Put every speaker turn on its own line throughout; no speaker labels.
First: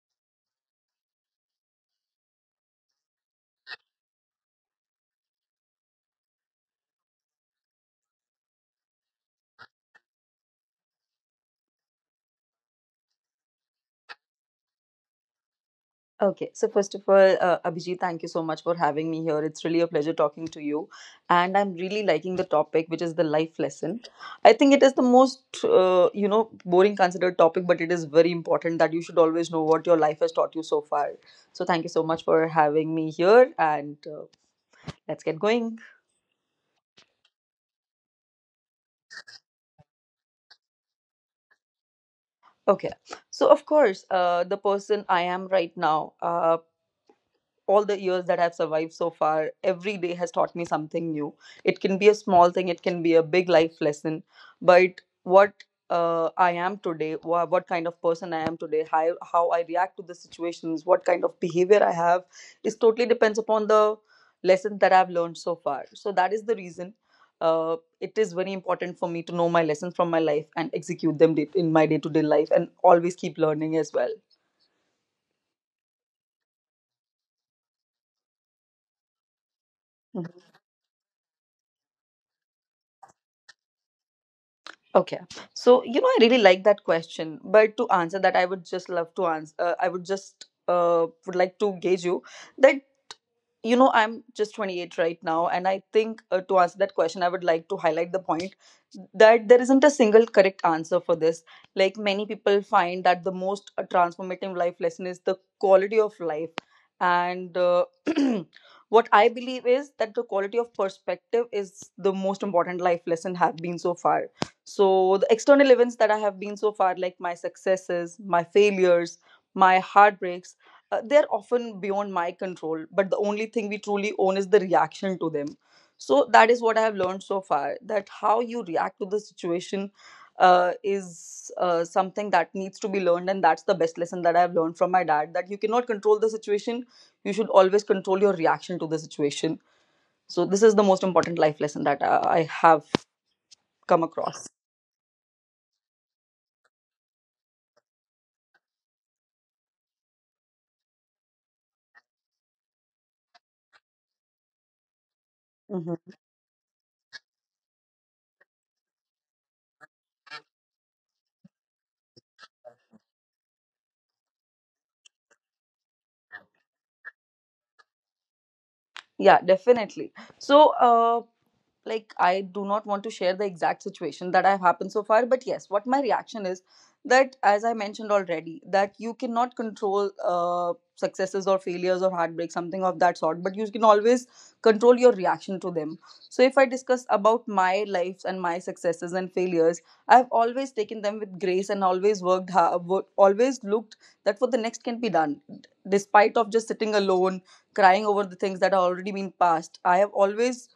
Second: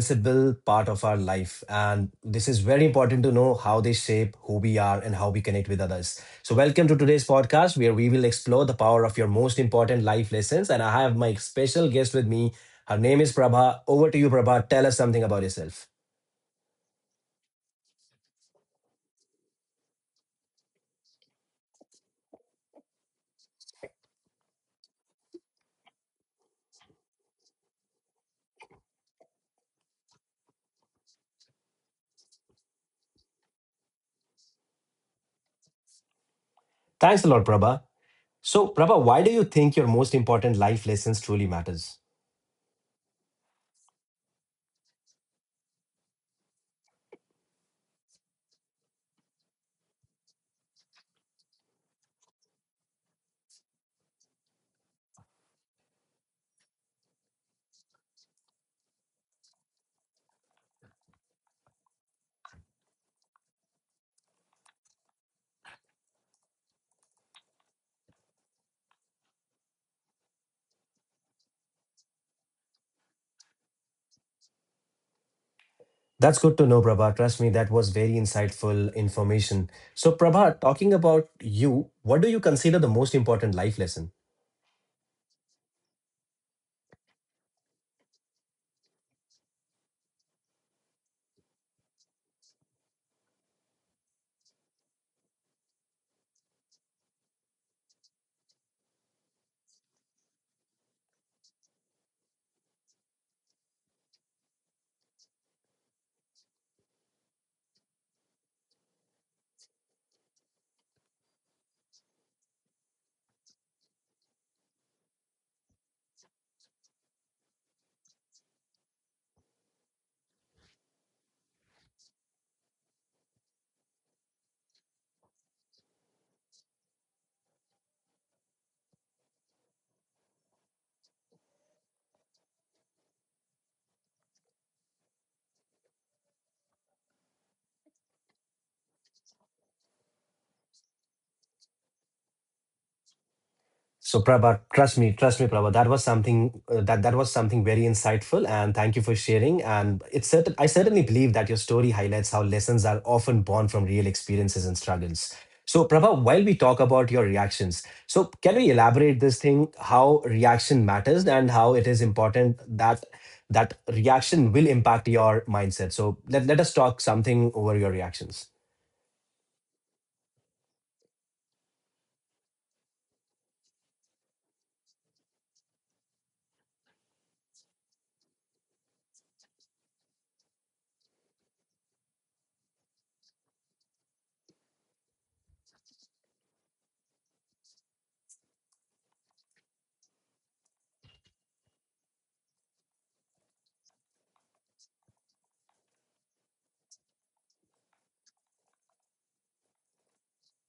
invincible part of our life. And this is very important to know how they shape who we are and how we connect with others. So, welcome to today's podcast where we will explore the power of your most important life lessons. And I have my special guest with me. Her name is Prabha. Over to you, Prabha. Tell us something about yourself.
Okay, so first of all, Abhijit, thank you so much for having me here. It's really a pleasure talking to you. And I'm really liking the topic, which is the life lesson. I think it is the most, boring considered topic, but it is very important that you should always know what your life has taught you so far. So thank you so much for having me here. And Let's get going.
Thanks a lot, Prabha. So, Prabha, why do you think your most important life lessons truly matters?
Okay, so of course, the person I am right now. All the years that I've survived so far, every day has taught me something new. It can be a small thing, it can be a big life lesson. But what I am today, what kind of person I am today, how I react to the situations, what kind of behavior I have, is totally depends upon the lessons that I've learned so far. So that is the reason. It is very important for me to know my lessons from my life and execute them in my day to day life and always keep learning as well.
That's good to know, Prabha. Trust me, that was very insightful information. So, Prabha, talking about you, what do you consider the most important life lesson?
Okay. So, you know, I really like that question, but to answer that, I would just love to answer. I would like to gauge you that you know I'm just 28 right now, and I think, to answer that question, I would like to highlight the point that there isn't a single correct answer for this. Like, many people find that the most, transformative life lesson is the quality of life, and what I believe is that the quality of perspective is the most important life lesson have been so far. So the external events that I have been so far, like my successes, my failures, my heartbreaks, they're often beyond my control. But the only thing we truly own is the reaction to them. So that is what I have learned so far, that how you react to the situation, is something that needs to be learned. And that's the best lesson that I have learned from my dad, that you cannot control the situation, you should always control your reaction to the situation. So this is the most important life lesson that I have come
So
across.
Prabha, trust me, Prabha. That was something that was something very insightful, and thank you for sharing. And it's certain I certainly believe that your story highlights how lessons are often born from real experiences and struggles. So
Mm-hmm.
Prabha, while we talk about your reactions, so can we elaborate this thing how reaction matters and how it is important that reaction will impact your mindset? So let us talk something over your reactions.
Yeah, definitely. So, like, I do not want to share the exact situation that have happened so far, but yes, what my reaction is that, as I mentioned already, that you cannot control successes or failures or heartbreak, something of that sort, but you can always control your reaction to them. So if I discuss about my lives and my successes and failures, I've always taken them with grace and always worked hard, always looked that for the next can be done, despite of just sitting alone crying over the things that have already been passed. I have always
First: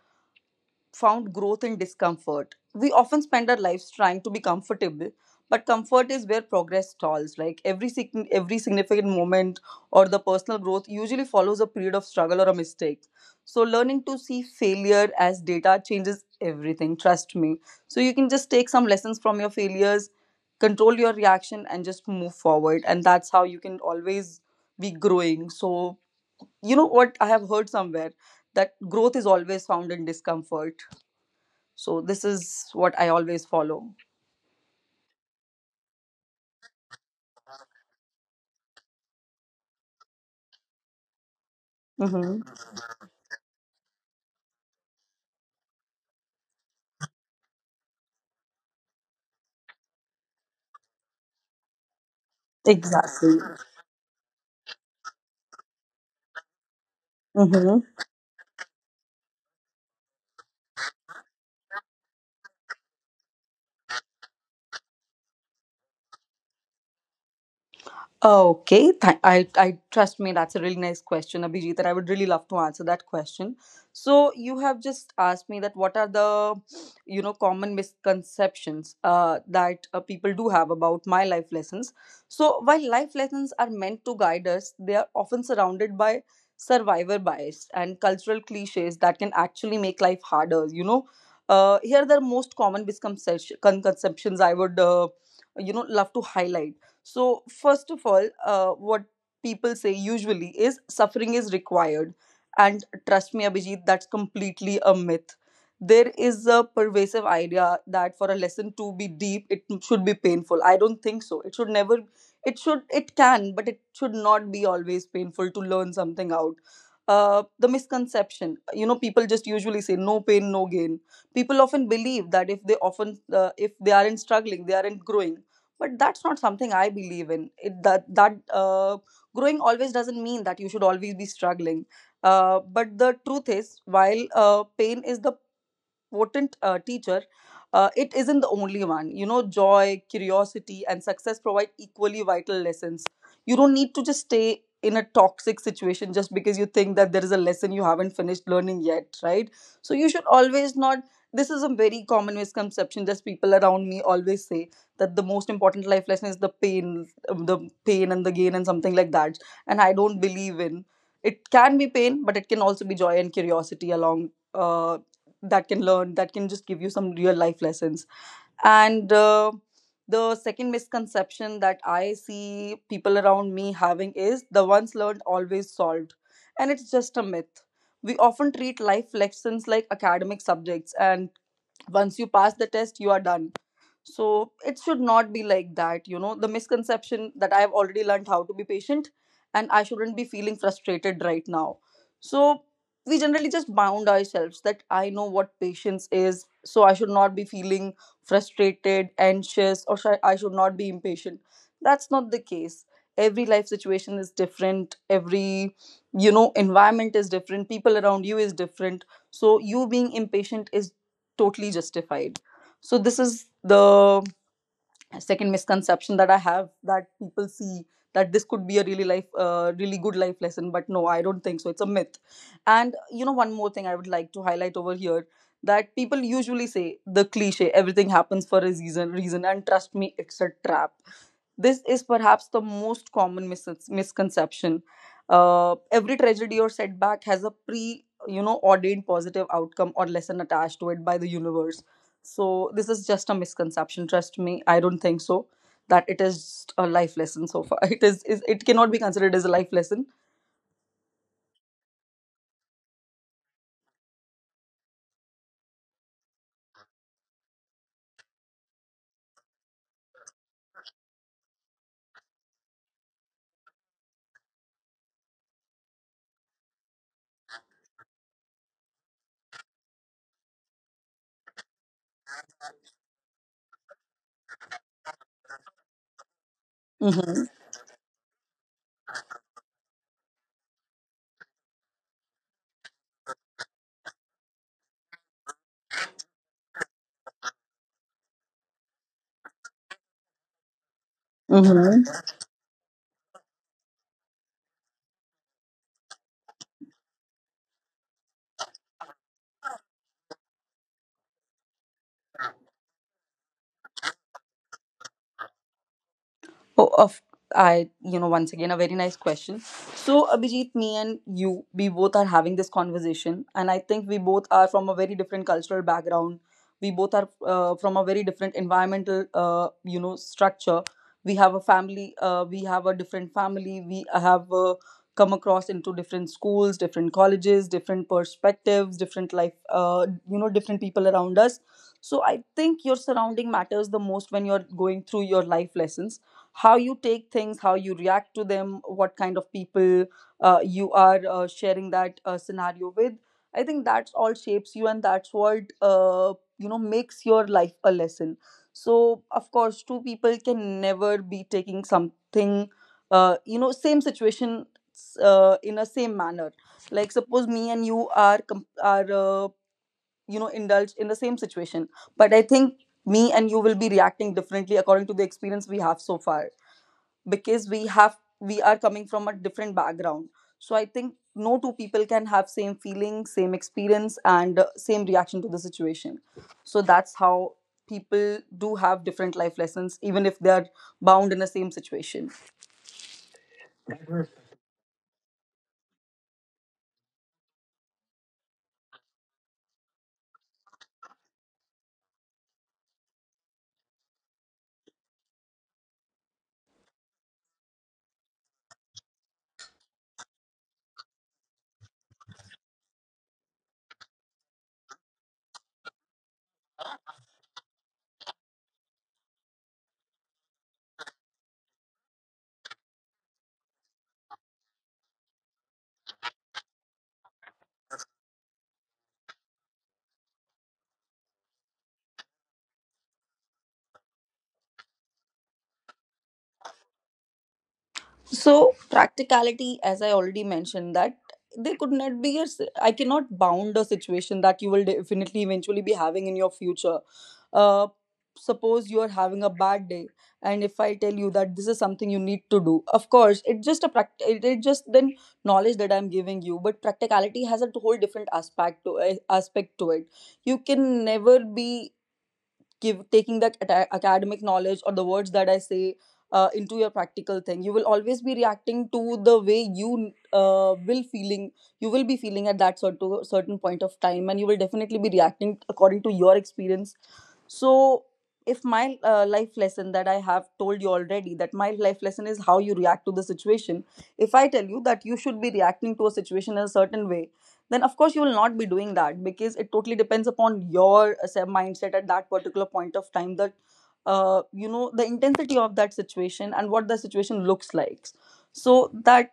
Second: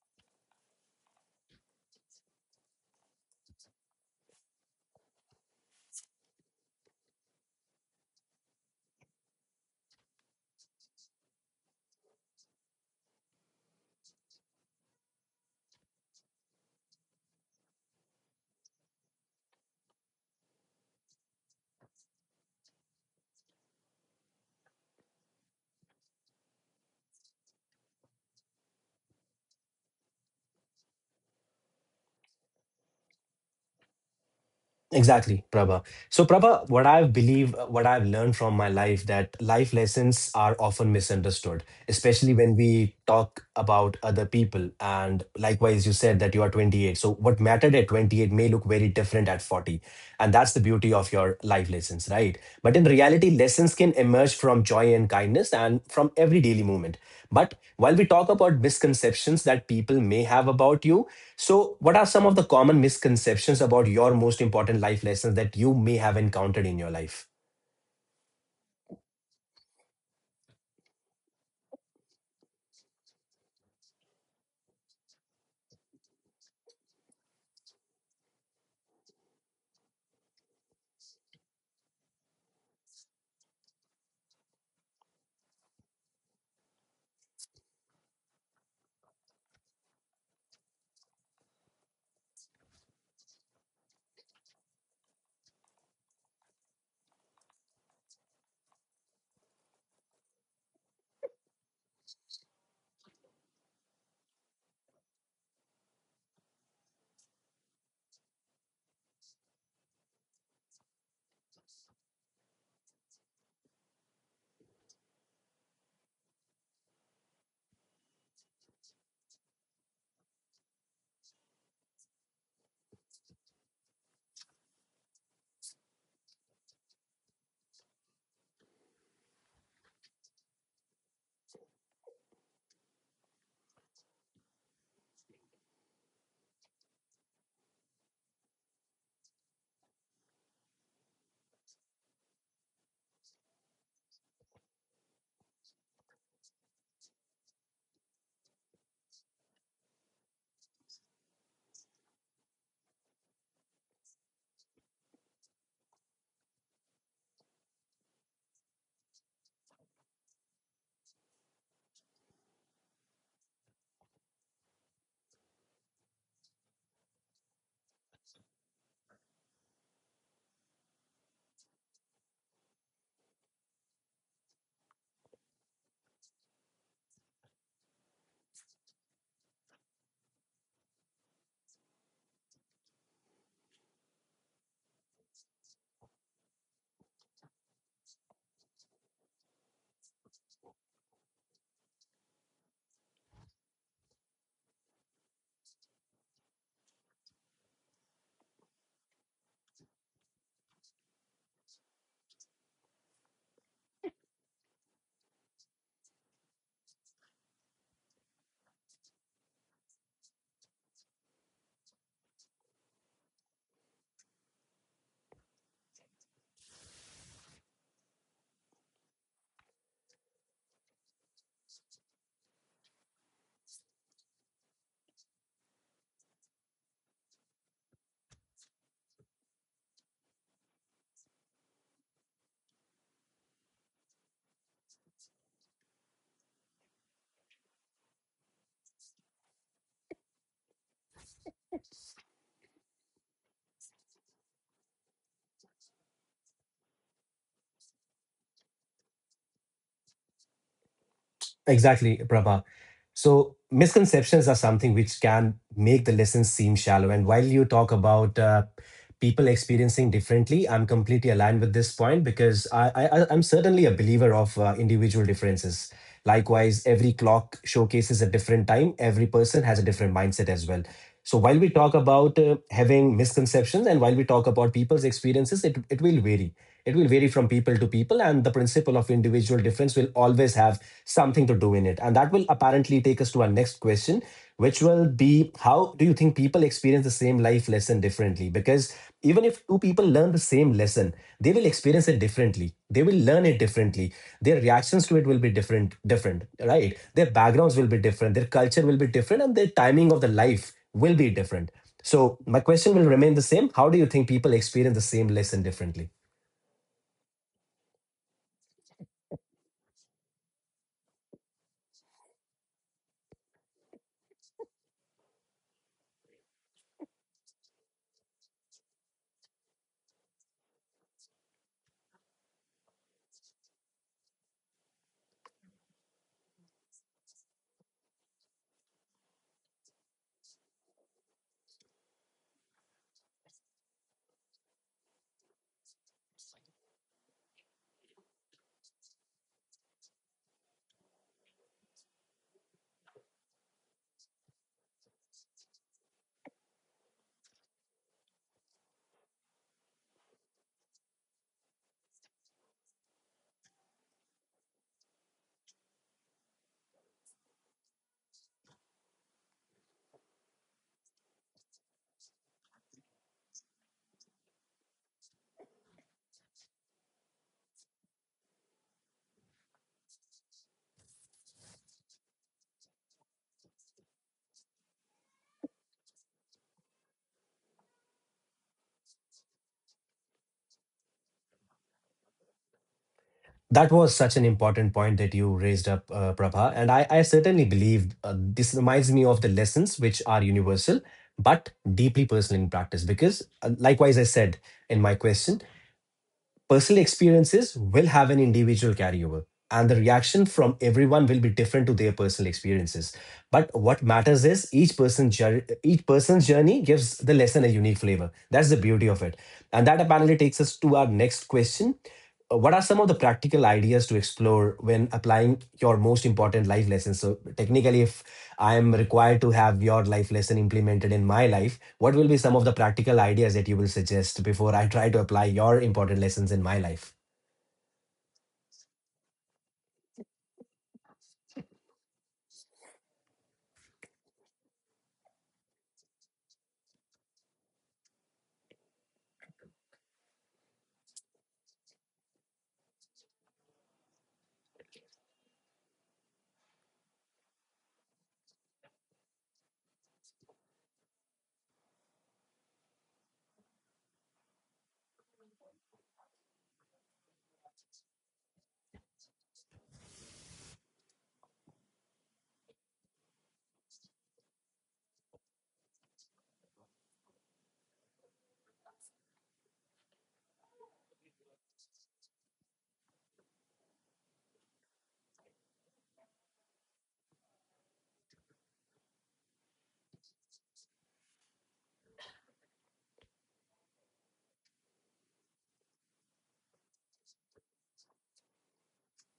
found growth in discomfort. We often spend our lives trying to be comfortable, but comfort is where progress stalls. Like every significant moment or the personal growth usually follows a period of struggle or a mistake. So learning to see failure as data changes everything. Trust me. So you can just take some lessons from your failures, control your reaction, and just move forward. And that's how you can always be growing. So you know what I have heard somewhere, that growth is always found in discomfort. So this is what I always follow.
Exactly, Prabha. So, Prabha, what I believe, what I've learned from my life, that life lessons are often misunderstood, especially
Mm-hmm.
when we talk about other people. And likewise, you said that you are 28. So, what mattered at 28 may look very different at 40. And that's the beauty of your life lessons, right? But in reality,
Exactly.
lessons can emerge from joy and kindness and from every daily moment. But
Mm-hmm.
while we talk about misconceptions that people may have about you, so, what are some of the common misconceptions about your most important life lessons that you may have encountered in your life?
Okay, I trust me, that's a really nice question, Abhijit, and I would really love to answer that question. So you have just asked me that what are the, you know, common misconceptions that people do have about my life lessons. So while life lessons are meant to guide us, they are often surrounded by survivor bias and cultural cliches that can actually make life harder. You know, here are the most common misconceptions I would, love to highlight. So, first of all, what people say usually is suffering is required. And trust me, Abhijit, that's completely a myth. There is a pervasive idea that for a lesson to be deep, it should be painful. I don't think so. It should never, it should, it can, but it should not be always painful to learn something out. The misconception, you know, people just usually say no pain, no gain. People often believe that if they often, if they aren't struggling, they aren't growing, but that's not something I believe in, it that that growing always doesn't mean that you should always be struggling. But the truth is, while pain is the potent teacher, it isn't the only one. You know, joy, curiosity, and success provide equally vital lessons. You don't need to just stay in a toxic situation just because you think that there is a lesson you haven't finished learning yet, right? So you should always not. This is a very common misconception that people around me always say, that the most important life lesson is the pain and the gain, and something like that. And I don't believe in it. Can be pain, but it can also be joy and curiosity along, that can just give you some real life lessons. And The second misconception that I see people around me having is the once learned always solved, and it's just a myth. We often treat life lessons like academic subjects, and once you pass the test you are done. So it should not be like that. You know, the misconception that I've already learned how to be patient and I shouldn't be feeling frustrated right now. So we generally just bound ourselves that I know what patience is, so I should not be feeling frustrated, anxious, or I should not be impatient. That's not the case. Every life situation is different, every, you know, environment is different, people around you is different. So you being impatient is totally justified. So this is the second misconception that I have that people see, that this could be a really life, really good life lesson, but no, I don't think so. It's a myth. And you know, one more thing I would like to highlight over here, that people usually say the cliche, everything happens for a reason, and trust me, it's a trap. This is perhaps the most common misconception. Every tragedy or setback has a pre, you know, ordained positive outcome or lesson attached to it by the universe. So this is just a misconception. Trust me, I don't think so. That it is a life lesson so far. It is it cannot be considered as a life lesson.
Exactly, Prabha. So misconceptions are something which can make the lessons seem shallow. And while you talk about people experiencing differently, I'm completely aligned with this point because I'm certainly a believer of individual differences. Likewise, every clock showcases a different time. Every person has a different mindset as well. So while we talk about having misconceptions and while we talk about people's experiences, it will vary. It will vary from
Mm-hmm.
people to people, and the principle of individual difference will always have something to do in it. And that will apparently take us to our next question, which will be how do you think people experience the same life lesson differently? Because even if two people learn the same lesson, they will experience it
Mm-hmm.
differently. They will learn it differently. Their reactions to it will be different, right? Their backgrounds will be different, their culture will be different, and their timing of the life will be different. So my question will remain the same. How do you think people experience the same lesson differently?
Oh, of I, you know, once again, a very nice question. So, Abhijit, me and you, we both are having this conversation, and I think we both are from a very different cultural background. We both are, from a very different environmental, structure. We have a family. We have a different family. We have, come across into different schools, different colleges, different perspectives, different life. You know, different people around us. So I think your surrounding matters the most when you're going through your life lessons, how you take things, how you react to them, what kind of people you are sharing that scenario with. I think that's all shapes you, and that's what, you know, makes your life a lesson. So, of course, two people can never be taking something, you know, same situation in a same manner. Like, suppose me and you are you know indulged in the same situation, but I think me and you will be reacting differently according to the experience we have so far, because we are coming from a different background. So I think no two people can have same feeling, same experience, and same reaction to the situation. So that's how people do have different life lessons even if they are bound in the same situation.
That was such an important point that you raised up, Prabha. And I certainly believe this reminds me of the lessons which are universal but deeply personal in practice. Because, likewise, I said in my question, personal experiences will have an individual carryover and the reaction from everyone will be different to their personal experiences but what matters is each person's journey. Each person's journey gives the lesson a unique flavor. That's the beauty of it. And that apparently takes us to our next question. What are some of the practical ideas to explore when applying your most important life lessons? So technically, if I am required to have your life lesson implemented in my life, what will be some of the practical ideas that you will suggest before I try to apply your important lessons in my life?
So practicality, as I already mentioned, that there could not be a, I cannot bound a situation that you will definitely eventually be having in your future. Uh, Suppose you are having a bad day, and if I tell you that this is something you need to do, of course, it's just a pract. It just then knowledge that I'm giving you, but practicality has a whole different aspect to aspect to it. You can never be give taking that atta- academic knowledge or the words that I say into your practical thing. You will always be reacting to the way you will be feeling at that sort certain point of time, and you will definitely be reacting according to your experience. So, if my life lesson that I have told you already, that my life lesson is how you react to the situation, if I tell you that you should be reacting to a situation in a certain way, then of course you will not be doing that, because it totally depends upon your say, mindset at that particular point of time, that the intensity of that situation and what the situation looks like. So, that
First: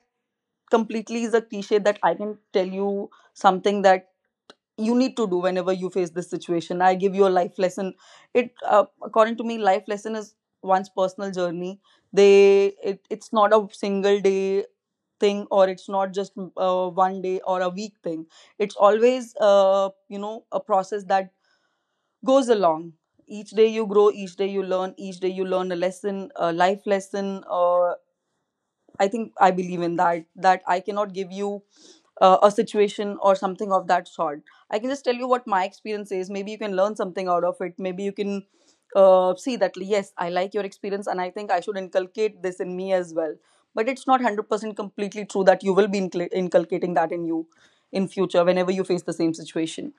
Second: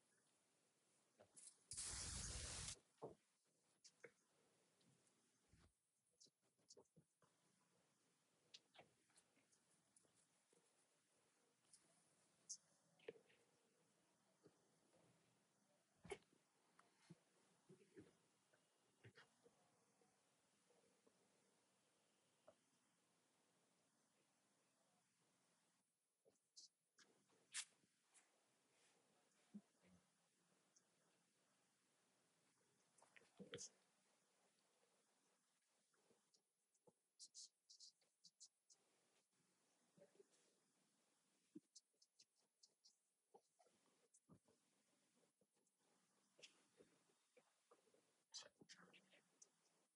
completely is a cliche, that I can tell you something that you need to do whenever you face this situation. I give you a life lesson. It According to me, life lesson is one's personal journey. They It's not a single day thing, or it's not just 1 day or a week thing. It's always a process that goes along. Each day you grow, each day you learn, each day you learn a lesson, a life lesson. Or. I think I believe in that, that I cannot give you a situation or something of that sort. I can just tell you what my experience is. Maybe you can learn something out of it. Maybe you can see that, yes, I like your experience, and I think I should inculcate this in me as well. But it's not 100% completely true that you will be inculcating that in you in future whenever you face the same situation.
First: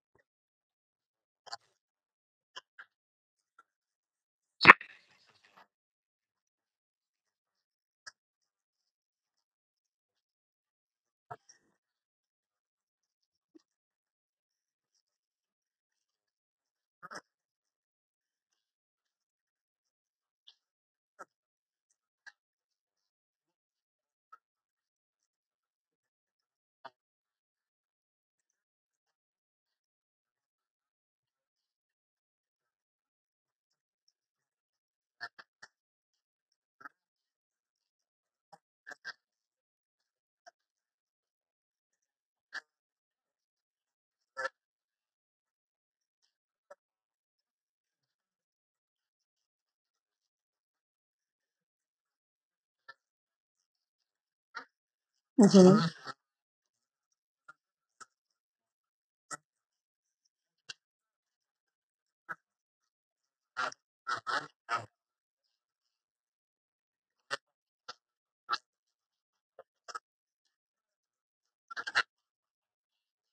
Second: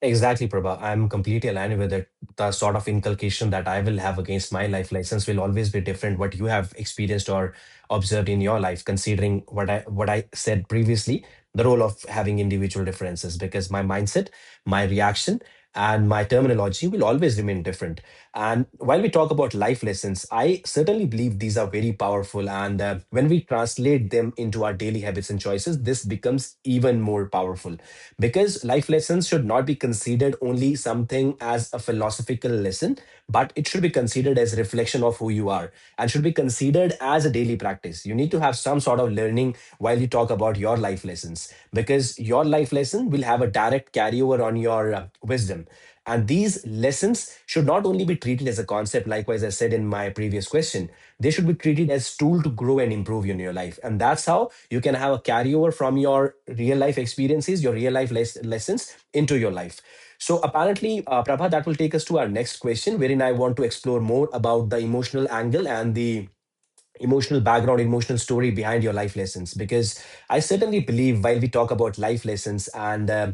Exactly, Prabha. I'm completely aligned with it. The sort of inculcation that I will have against my life lessons will always be different what you have experienced or observed in your life, considering what I said previously, the role of having individual differences, because my mindset, my reaction, and my terminology will always remain different. And while we talk about life lessons, I certainly believe these are very powerful. And when we translate them into our daily habits and choices, this becomes even more powerful because life lessons should not be considered only something as a philosophical lesson, but it should be considered as reflection of who you are and should be considered as a daily practice. You need to have some sort of learning while you talk about your life lessons because your life lesson will have a direct carryover on your wisdom. And these lessons should not only be treated as a concept. Likewise, I said in my previous question, they should be treated as tool to grow and improve in your life. And that's how you can have a carryover
Mm-hmm.
from your real life experiences, your real lessons into your life. So apparently, Prabha, that will take us to our next question, wherein I want to explore more about the emotional angle and the emotional background, emotional story behind your life lessons. Because I certainly believe while we talk about life lessons and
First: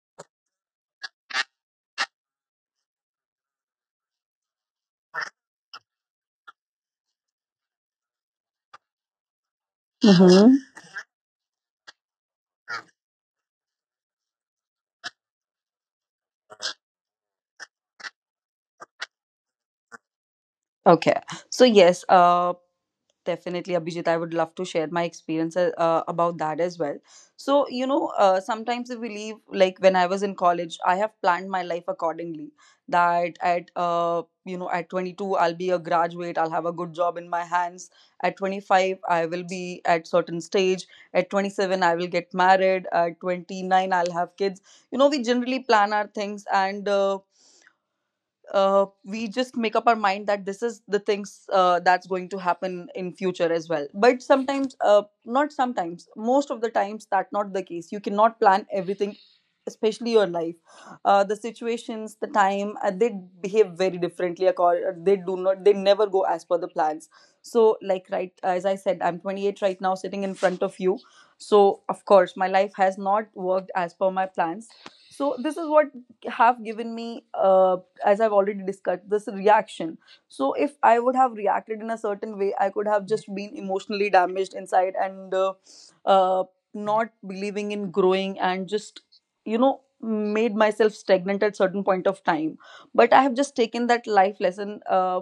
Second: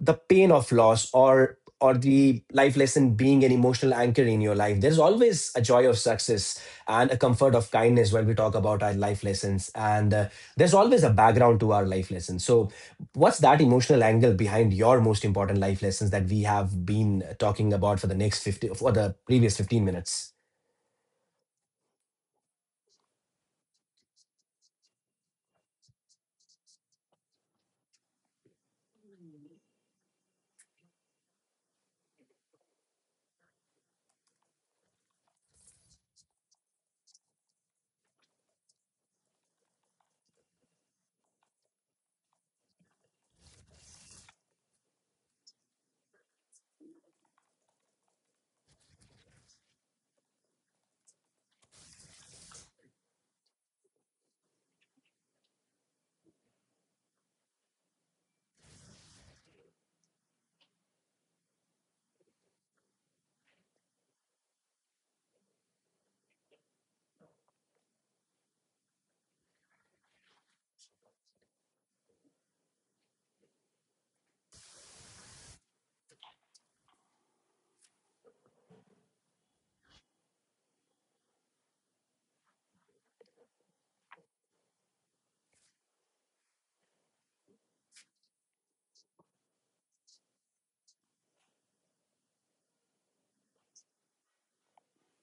the pain of loss or the life lesson being an emotional anchor in your life, there's always a joy of success and a comfort of kindness when we talk about our life lessons. And
Mm-hmm.
there's always a background to our life lessons. So what's that emotional angle behind your most important life lessons that we have been talking about for the next 50 for the previous 15 minutes?
Okay. So yes, definitely, Abhijit, I would love to share my experience about that as well. So, you know, sometimes if we leave, like when I was in college, I have planned my life accordingly. That at, at 22, I'll be a graduate, I'll have a good job in my hands. At 25, I will be at certain stage. At 27, I will get married. At 29, I'll have kids. You know, we generally plan our things, and we just make up our mind that this is the things that's going to happen in future as well. But sometimes, not sometimes most of the times that's not the case. You cannot plan everything, especially your life. The situations, the time, they behave very differently. Accord They do not, they never go as per the plans. So, like, right, as I said, I'm 28 right now, sitting in front of you. So of course my life has not worked as per my plans. So this is what have given me, as I've already discussed, this reaction. So if I would have reacted in a certain way, I could have just been emotionally damaged inside, and uh, not believing in growing, and just, you know, made myself stagnant at certain point of time. But I have just taken that life lesson.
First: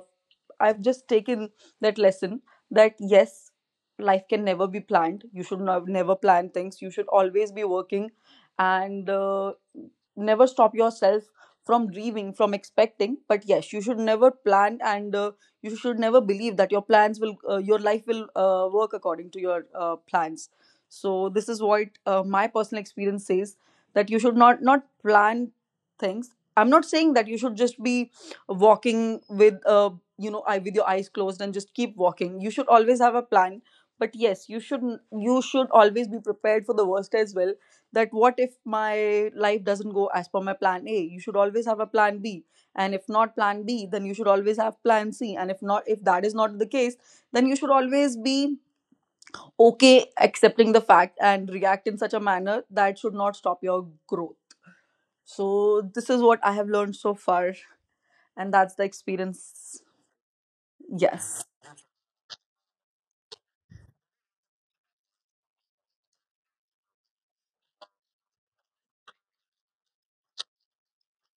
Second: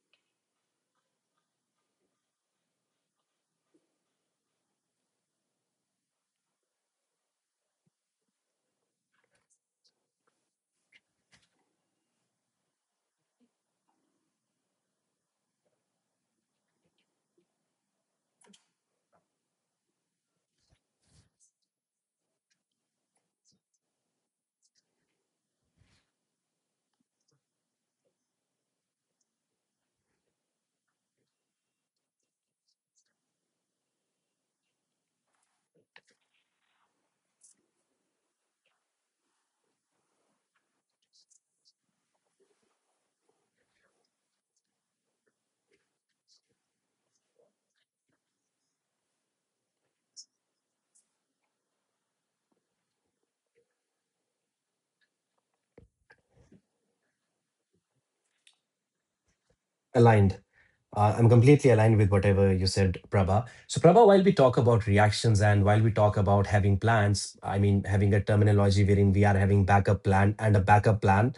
I've just taken that lesson, that yes, life can never be planned. You should not, never plan things. You should always be working, and never stop yourself from dreaming, from expecting. But yes, you should never plan, and you should never believe that your plans will, your life will work according to your plans. So this is what my personal experience says, that you should not not plan things. I'm not saying that you should just be walking with a, you know, eye, with your eyes closed, and just keep walking. You should always have a plan. But yes, you should, you should always be prepared for the worst as well, that what if my life doesn't go as per my plan A, you should always have a plan B. And if not plan B, then you should always have plan C. And if not, if that is not the case, then you should always be okay accepting the fact, and react in such a manner that should not stop your growth. So this is what I have learned so far, and that's the experience.
Aligned. I'm
Yes.
completely aligned with whatever you said, Prabha. So, Prabha, while we talk about reactions and while we talk about having plans, I mean, having a terminology wherein we are having backup plan and a backup plan,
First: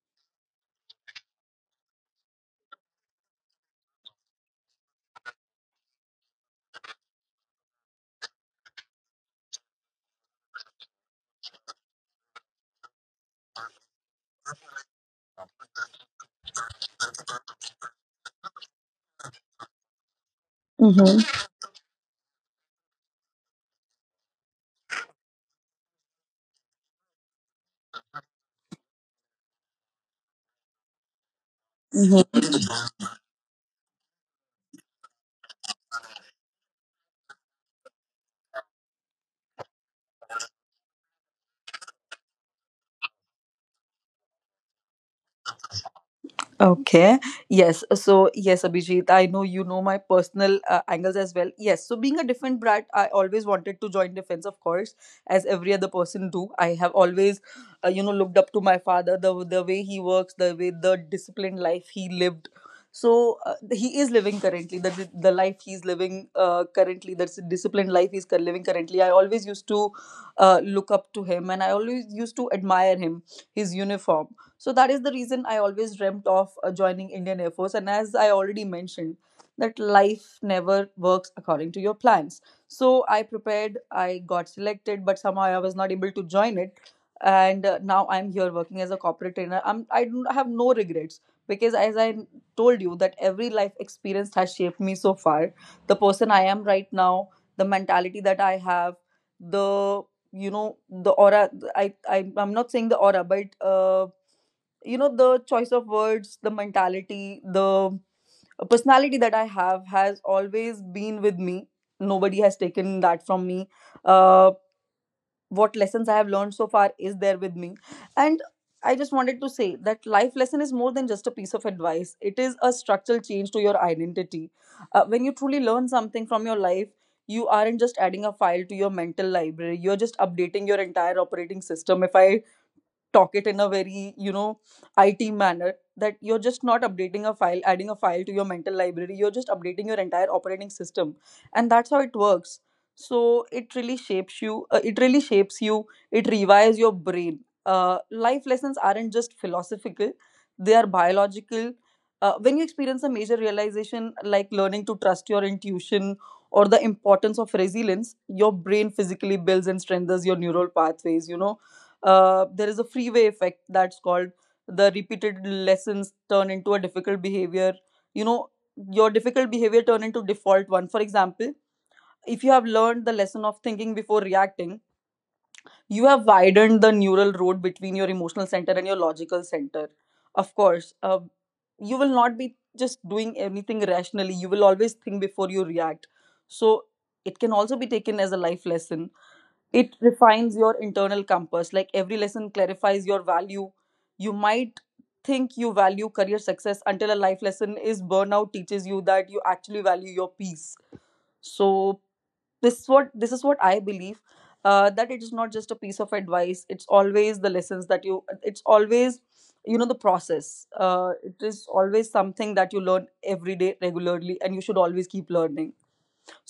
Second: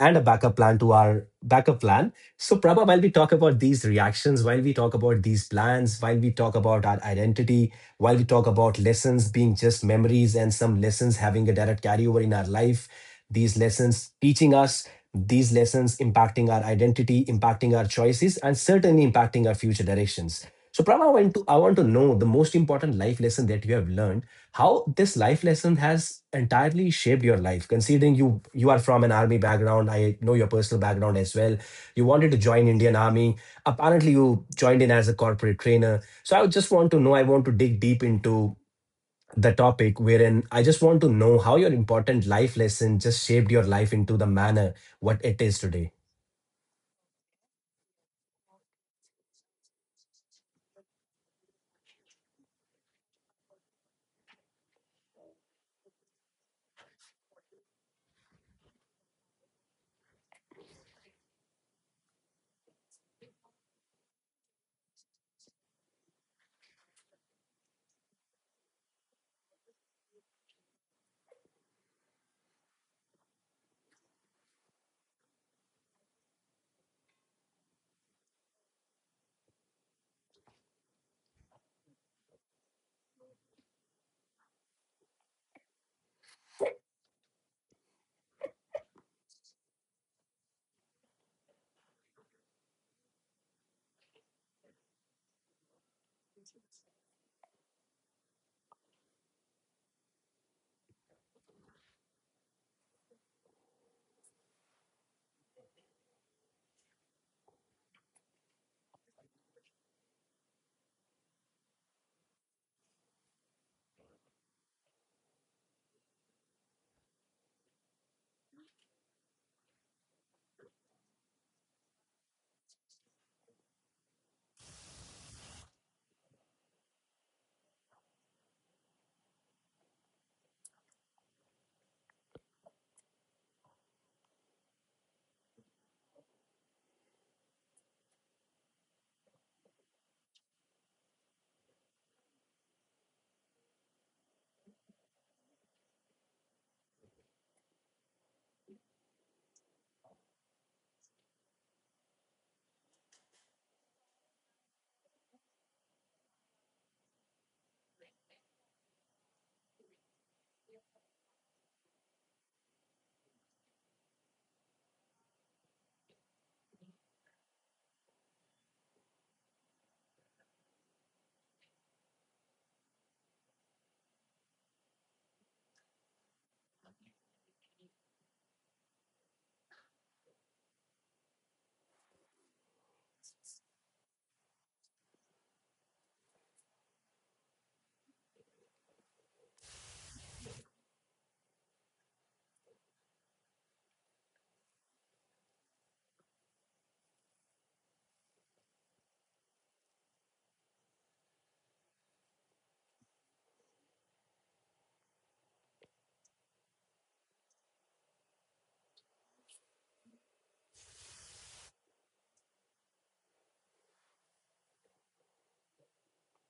and a backup plan to our backup plan. So, Prabha, while we talk about these reactions, while we talk about these plans, while we talk about our identity, while we talk about lessons being just memories and some lessons having a direct carryover in our life, these lessons teaching us, these lessons impacting our identity, impacting our choices, and certainly impacting our future directions. So, Prabha, I want to,
Mm-hmm.
I want to know the most important life lesson that you have learned, how this life lesson has entirely shaped your life, considering you are from an army background. I know your personal background as well. You wanted to join Indian Army. Apparently, you joined in as a corporate trainer. So I just want to know, I want to dig deep into the topic wherein I just want to know how your important life lesson just shaped your life into the manner what it is today.
Okay. Yes. So yes, Abhijit, I know you know my personal angles as well. Yes. So being a different brat, I always wanted to join defense, of course, as every other person do. I have always, looked up to my father, the way he works, the way the disciplined life he lived. So he is living currently the life he's living currently, that's disciplined life he's living currently. I always used to look up to him, and I always used to admire him, his uniform. So that is the reason I always dreamt of joining Indian Air Force. And as I already mentioned, that life never works according to your plans. So I prepared, I got selected, but somehow I was not able to join it. And now I'm here working as a corporate trainer. I am, I do have no regrets, because, as I told you, that every life experience has shaped me so far. The person I am right now, the mentality that I have, the, you know, the aura. I'm not saying the aura, but the choice of words, the mentality, the personality that I have has always been with me. Nobody has taken that from me. uh, what lessons I have learned so far is there with me. And I just wanted to say that life lesson is more than just a piece of advice. It is a structural change to your identity. When you truly learn something from your life, you aren't just adding a file to your mental library, you're just updating your entire operating system. If I talk it in a very, you know, IT manner, that you're just not updating a file, adding a file to your mental library, you're just updating your entire operating system, and that's how it works. So it really shapes you. It really shapes you. It rewires your brain. Life lessons aren't just philosophical; they are biological. When you experience a major realization, like learning to trust your intuition or the importance of resilience, your brain physically builds and strengthens your neural pathways. You know, there is a freeway effect that's called, the repeated lessons turn into a difficult behavior, you know, your difficult behavior turn into default one. For example, if you have learned the lesson of thinking before reacting, you have widened the neural road between your emotional center and your logical center. Of course, you will not be just doing anything rationally, you will always think before you react. So it can also be taken as a life lesson. It refines your internal compass, like every lesson clarifies your value. You might think you value career success, until a life lesson is burnout teaches you that you actually value your peace. So this is what I believe, that it is not just a piece of advice. It's always the lessons that you, it's always, you know, the process. It is always something that you learn every day regularly, and you should always keep learning.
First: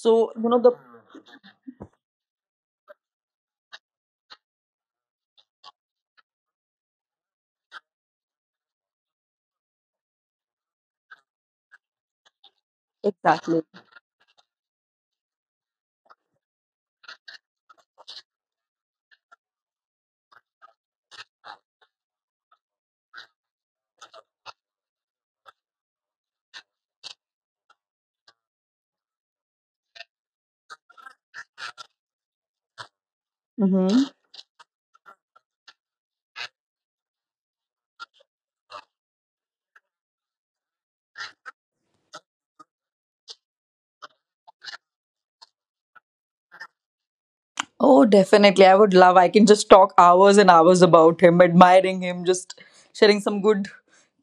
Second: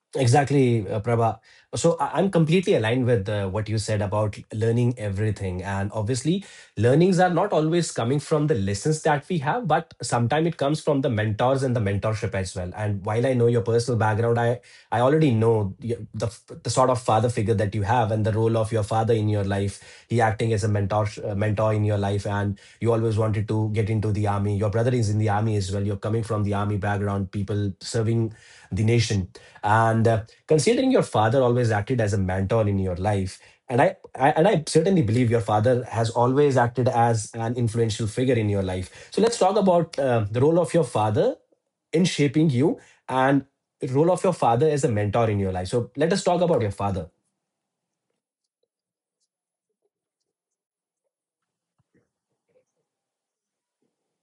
So, you know, the,
Exactly, Prabha. So I'm completely aligned with what you said about learning everything. And obviously, learnings are not always coming from the lessons that we have, but sometimes it comes from the mentors and the mentorship as well. And while I know
exactly,
your personal background, I already know the sort of father figure that you have and the role of your father in your life. He acting as a mentor in your life, and you always wanted to get into the army. Your brother is in the army as well. You're coming from the army background, people serving the nation. And considering your father always acted as a mentor in your life, and
hmm.
I and I certainly believe your father has always acted as an influential figure in your life. So let's talk about the role of your father in shaping you and the role of your father as a mentor in your life. So let us talk about your father.
Oh, definitely. I would love. I can just talk hours and hours about him, admiring him, just sharing some good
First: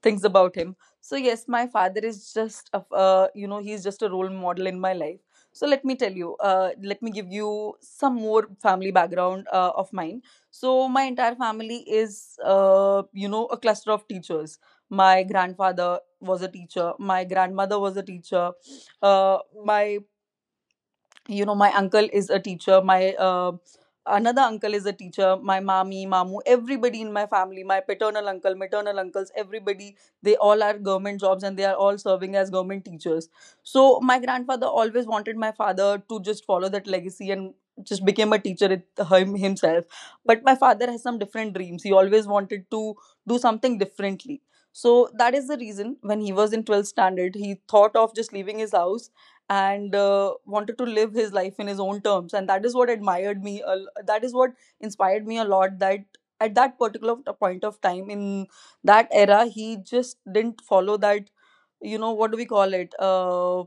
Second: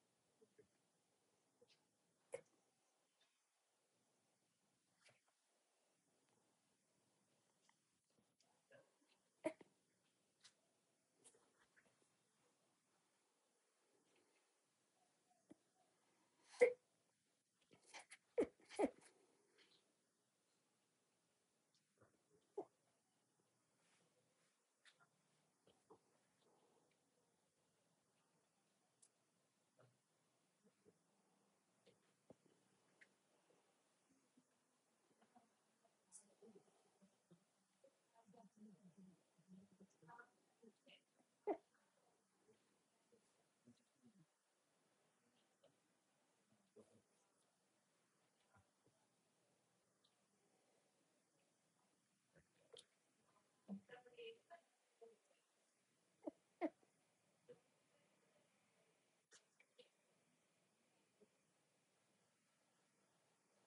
things about him. So yes, my father is just a, he's just a role model in my life. So let me tell you, let me give you some more family background of mine. So my entire family is, a cluster of teachers. My grandfather was a teacher. My grandmother was a teacher. My, you know, my uncle is a teacher, my another uncle is a teacher, my mommy, mamu, everybody in my family, my paternal uncle, maternal uncles, everybody, they all are government jobs, and they are all serving as government teachers. So my grandfather always wanted my father to just follow that legacy and just became a teacher himself. But my father has some different dreams. He always wanted to do something differently. So that is the reason when he was in 12th standard, he thought of just leaving his house, and wanted to live his life in his own terms. And that is what admired me a l- that is what inspired me a lot, that at that particular point of time, in that era, he just didn't follow that, you know, what do we call it.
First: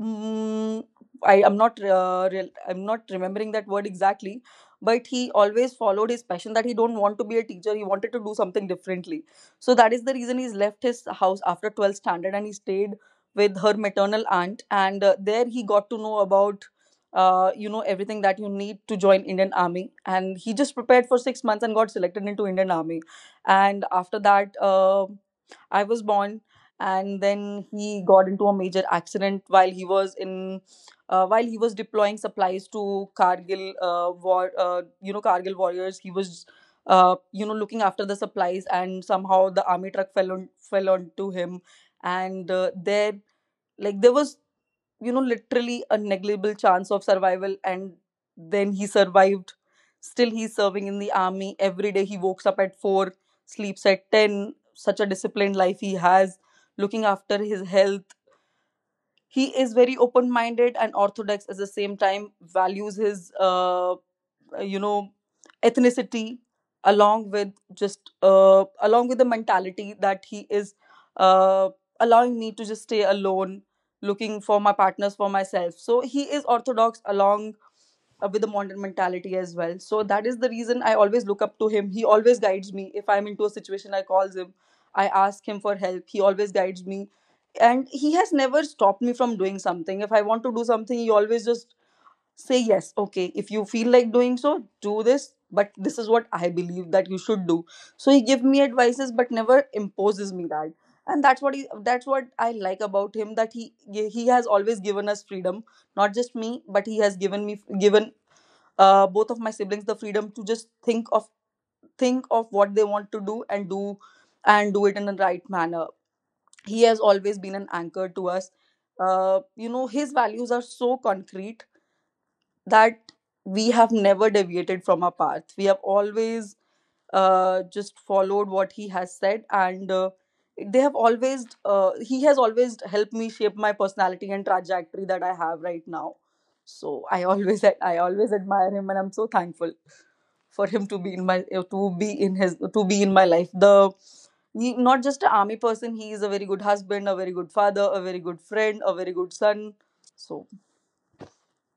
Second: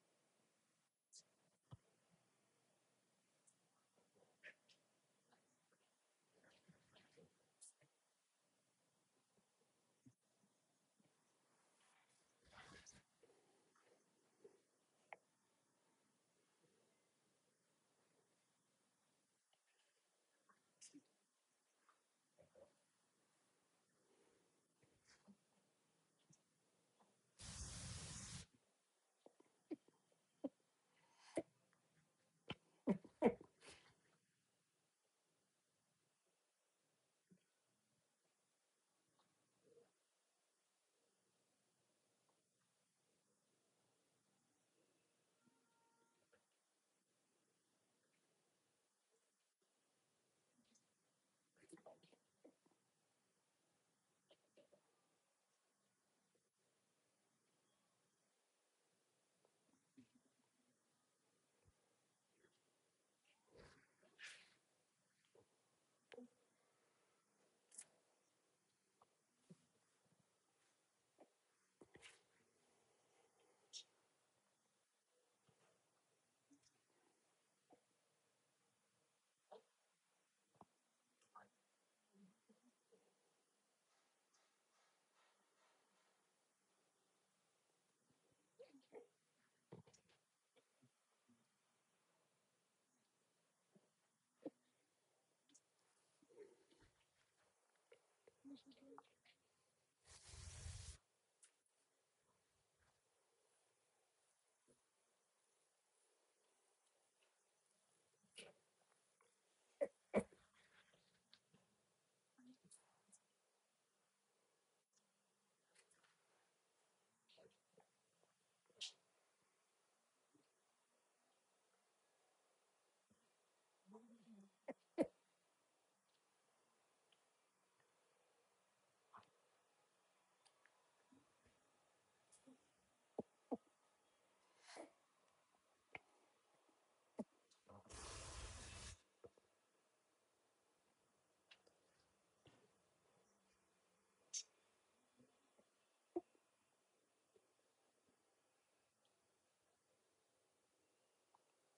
Mm, I am not I'm not remembering that word exactly, but he always followed his passion, that he don't want to be a teacher. He wanted to do something differently. So that is the reason he's left his house after 12th standard and he stayed with her maternal aunt. And there he got to know about, everything that you need to join Indian Army. And he just prepared for 6 months and got selected into Indian Army. And after that, I was born, and then he got into a major accident while he was in while he was deploying supplies to Kargil war, Kargil warriors. He was looking after the supplies, and somehow the army truck fell onto him, and there was literally a negligible chance of survival, and then he survived. Still he's serving in the army. Every day he wakes up at 4, sleeps at 10. Such a disciplined life he has, looking after his health. He is very open minded and orthodox at the same time. Values his, you know, ethnicity along with just along with the mentality that he is uh, allowing me to just stay alone, looking for my partners for myself. So he is orthodox along with a modern mentality as well. So that is the reason I always look up to him. He always guides me. If I'm into a situation, I calls him. I ask him for help. He always guides me, and he has never stopped me from doing something. If I want to do something, he always just say yes. Okay, if you feel like doing so, do this. But this is what I believe that you should do. So he give me advices, but never imposes me that. And that's what I like about him, that he has always given us freedom, not just me, but he has given me given both of my siblings the freedom to just think of what they want to do, and do it in the right manner. He has always been an anchor to us. His values are so concrete that we have never deviated from our path. We have always just followed what he has said, and he has always helped me shape my personality and trajectory that I have right now. So I always admire him, and I'm so thankful for him to be in my to be in his to be in my life. Not just an army person, he is a very good husband, a very good father, a very good friend, a very good son. So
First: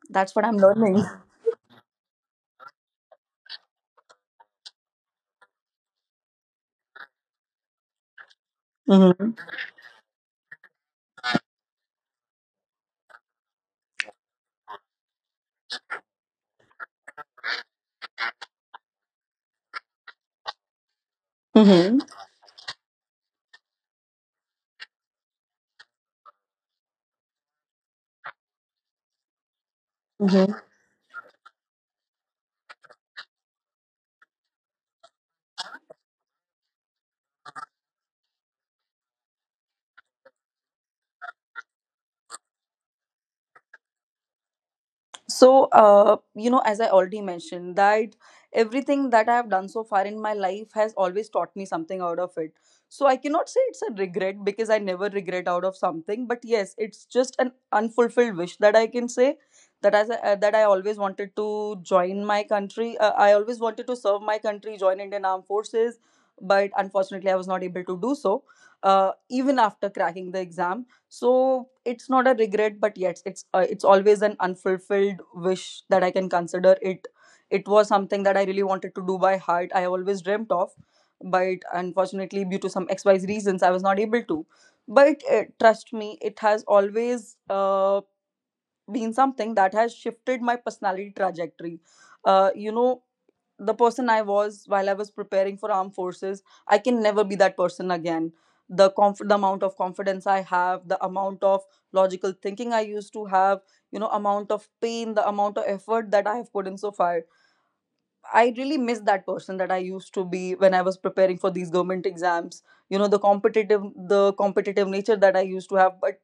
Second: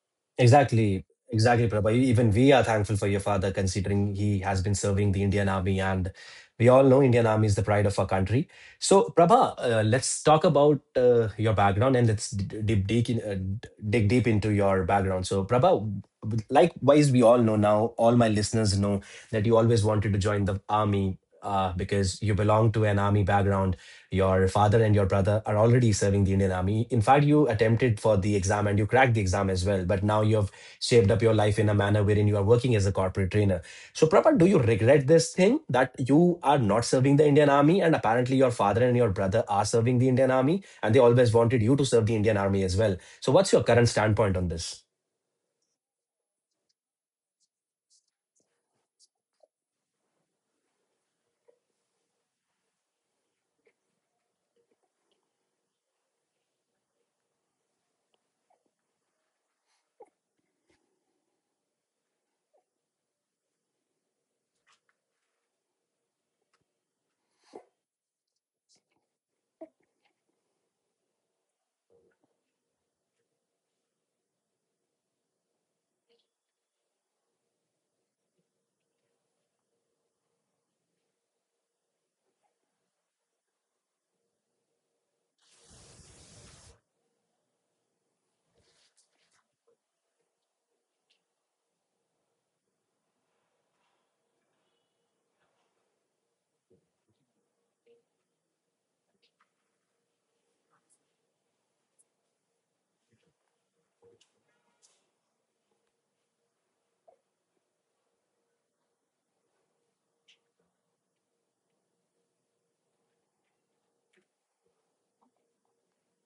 that's what I'm learning.
Exactly, exactly, Prabha. Even we are thankful for your father, considering he has been serving the Indian Army, and we all know Indian Army is the pride of our country. So, Prabha, let's talk about your background and let's dig deep into your background. So, Prabha, likewise, we all know now, all my listeners know that you always wanted to join the army
Mm-hmm.
because you belong to an army background. Your father and your brother are already serving the Indian Army. In fact, you attempted for the exam and you cracked the exam as well. But now you have
Mm-hmm.
shaped up your life in a manner wherein you are working as a corporate trainer. So, Prabha, do you regret this thing that you are not serving the Indian Army? And apparently, your father and your brother are serving the Indian Army, and they always wanted you to serve the Indian Army as well. So, what's your current standpoint on this?
So, as I already mentioned, that everything that I have done so far in my life has always taught me something out of it. So I cannot say it's a regret, because I never regret out of something, but yes, it's just an unfulfilled wish that I can say, that that I always wanted to join my country. I always wanted to serve my country, join Indian Armed Forces, but unfortunately, I was not able to do so. Even after cracking the exam, so it's not a regret, but yes, it's always an unfulfilled wish that I can consider it. It was something that I really wanted to do by heart. I always dreamt of, but unfortunately, due to some XYZ reasons, I was not able to. But trust me, it has always been something that has shifted my personality trajectory. Uh, you know, the person I was while I was preparing for armed forces, I can never be that person again. The amount of confidence I have, the amount of logical thinking I used to have, you know, amount of pain, the amount of effort that I have put in so far. I really miss that person that I used to be when I was preparing for these government exams. You know, the competitive nature that I used to have, but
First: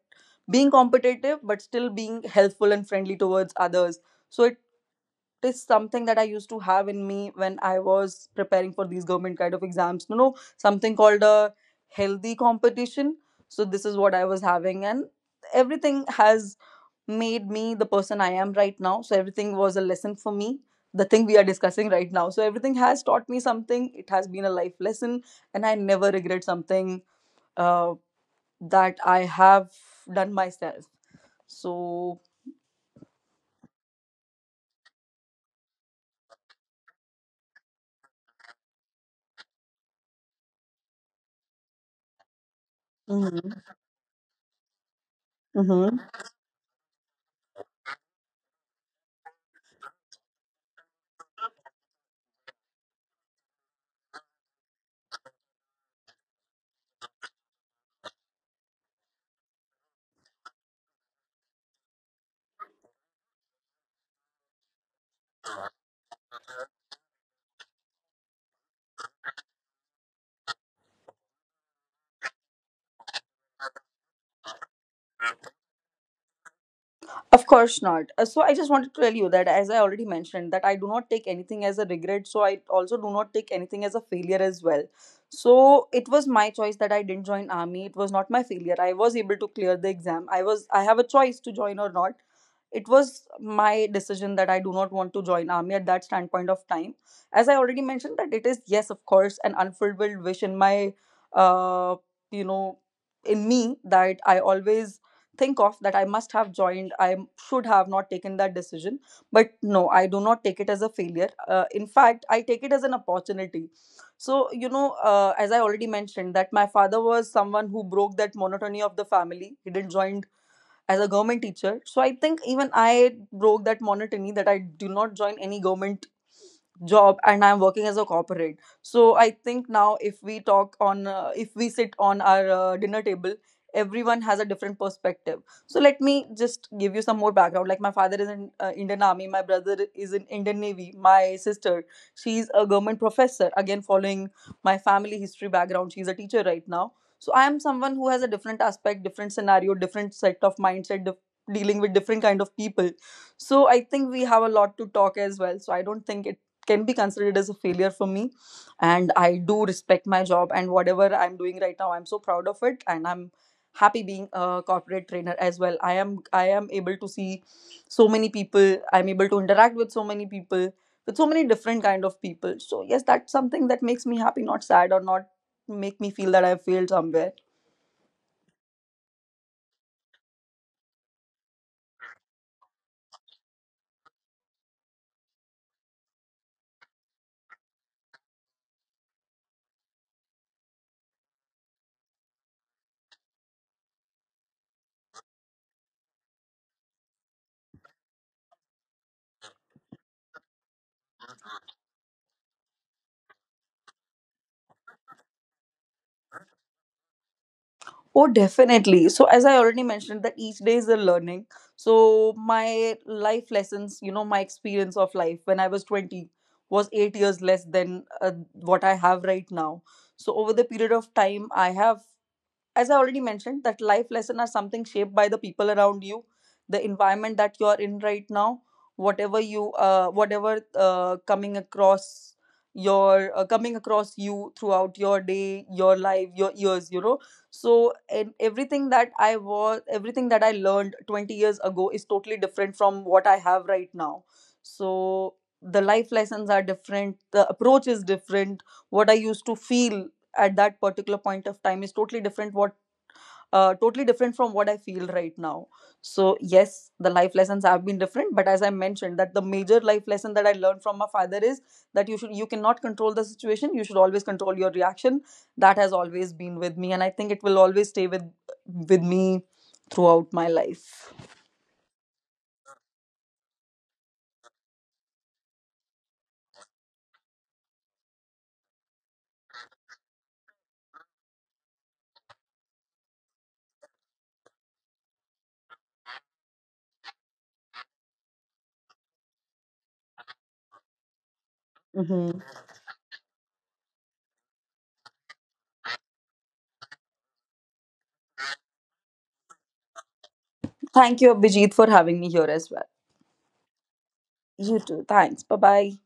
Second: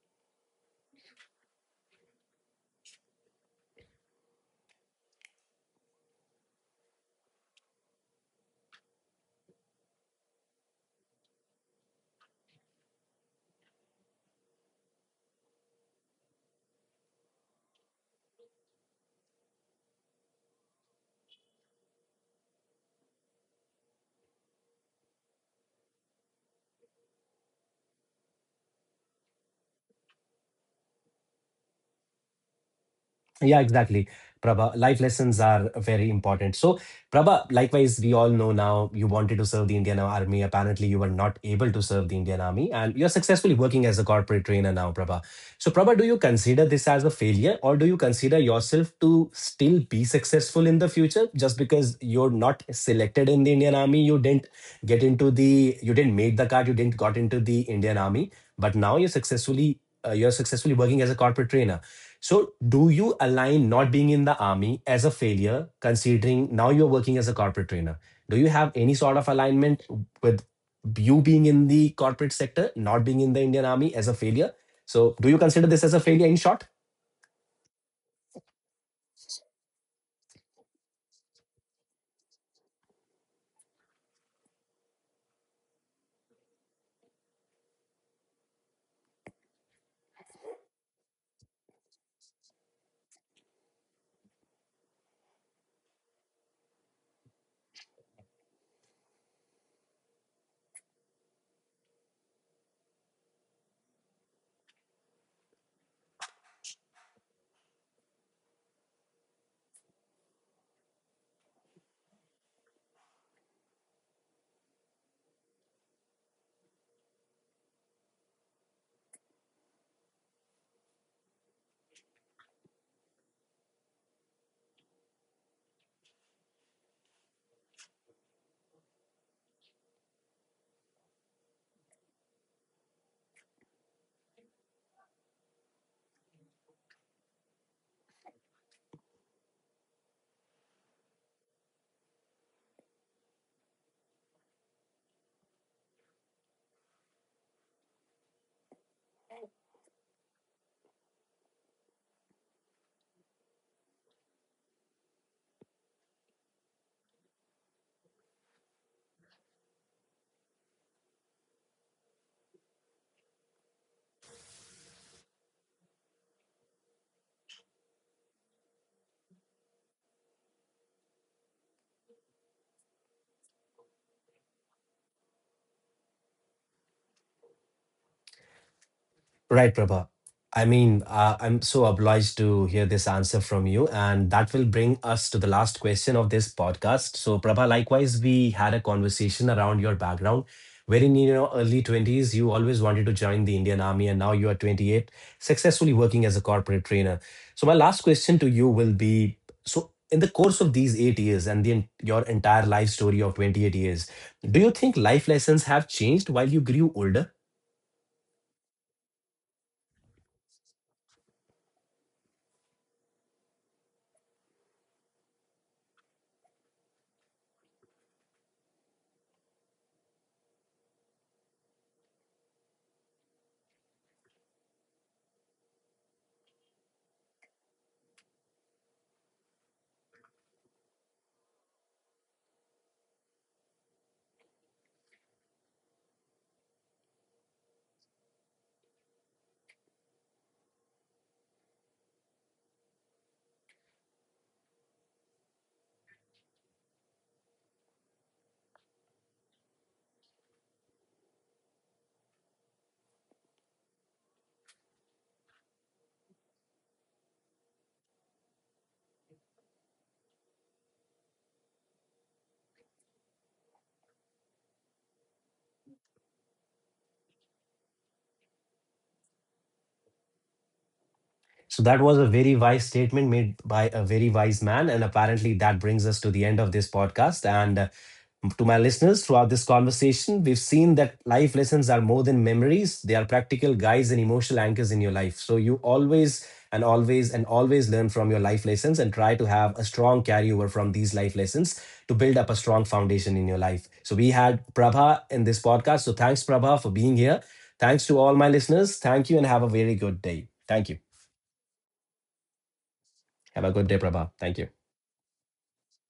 being competitive but still being helpful and friendly towards others. So it is something that I used to have in me when I was preparing for these government kind of exams, you know, something called a healthy competition. So this is what I was having, and everything has made me the person I am right now. So everything was a lesson for me, the thing we are discussing right now. So everything has taught me something. It has been a life lesson, and I never regret something uh, that I have done myself. So,
Yeah, exactly. Prabha, life lessons are very important. So, Prabha, likewise, we all know now you wanted to serve the Indian Army. Apparently, you were not able to serve the Indian Army, and you're successfully
mhm,
working as a corporate trainer now, Prabha. So, Prabha,
mhm.
do you consider this as a failure, or do you consider yourself to still be successful in the future just because you're not selected in the Indian Army? You didn't make the cut, you didn't got into the Indian Army, but now you're successfully working as a corporate trainer. So, do you align not being in the army as a failure, considering now you're working as a corporate trainer? Do you have any sort of alignment with you being in the corporate sector, not being in the Indian army as a failure? So, do you consider this as a failure in short?
Of course not. So I just wanted to tell you that, as I already mentioned, that I do not take anything as a regret. So I also do not take anything as a failure as well. So it was my choice that I didn't join army. It was not my failure. I was able to clear the exam. I was. I have a choice to join or not. It was my decision that I do not want to join army at that standpoint of time. As I already mentioned, that it is, yes, of course, an unfulfilled wish in uh, you know, in me, that I always think of, that I must have joined. I should have not taken that decision, but no, I do not take it as a failure. Uh, in fact, I take it as an opportunity. So you know, as I already mentioned that my father was someone who broke that monotony of the family. He didn't join as a government teacher. So I think even I broke that monotony, that I do not join any government job and I'm working as a corporate. So I think now if we if we sit on our dinner table, everyone has a different perspective. So let me just give you some more background. Like my father is in Indian Army, my brother is in Indian Navy, my sister, she's a government professor, again following my family history background. She's a teacher right now. So I am someone who has a different aspect, different scenario, different set of dealing with different kind of people. So I think we have a lot to talk as well. So I don't think it can be considered as a failure for me, and I do respect my job, and whatever I'm doing right now, I'm so proud of it, and I'm happy being a corporate trainer as well. I am able to see so many people, I'm able to interact with so many people, with so many different kind of people. So yes, that's something that makes me happy, not sad, or not make me feel that I failed somewhere.
Right, Prabha. I mean, I'm so obliged to hear this answer from you. And that will bring us to the last question of this podcast. So, Prabha, likewise, we had a conversation around your background, wherein in your early 20s, you always wanted to join the Indian Army, and now you are 28, successfully working as a corporate trainer. So, my last question to you will be so, in the course of these 8 years and your entire life story of 28 years, do you think life lessons have changed while you grew older?
Oh, definitely. So, as I already mentioned, that each day is a learning. So my life lessons, you know, my experience of life when I was 20 was 8 years less than what I have right now. So over the period of time, I have as I already mentioned, that life lesson are something shaped by the people around you, the environment that you are in right now, whatever whatever coming across you throughout your day, your life, your years, you know. So, and everything everything that I learned 20 years ago is totally different from what I have right now. So the life lessons are different, the approach is different. What I used to feel at that particular point of time is totally different what totally different from what I feel right now. So yes, the life lessons have been different, but as I mentioned, that the major life lesson that I learned from my father is that you cannot control the situation, you should always control your reaction. That has always been with me, and I think it will always stay with me throughout my life.
So that was a very wise statement made by a very wise man. And apparently, that brings us to the end of this podcast. And to my listeners, throughout this conversation, we've seen that life lessons are more than memories. They are practical guides and emotional anchors in your life. So you always and always and always learn from your life lessons and try to have a strong carryover from these life lessons to build
Hmm.
up a strong foundation in your life. So we had Prabha in this podcast. So thanks, Prabha, for being here. Thanks to all my listeners. Thank you and have a very good day. Thank you.
Thank you, Abhijit, for having me here as well.
Have a good day, Prabha. Thank you.
You too, thanks, bye bye.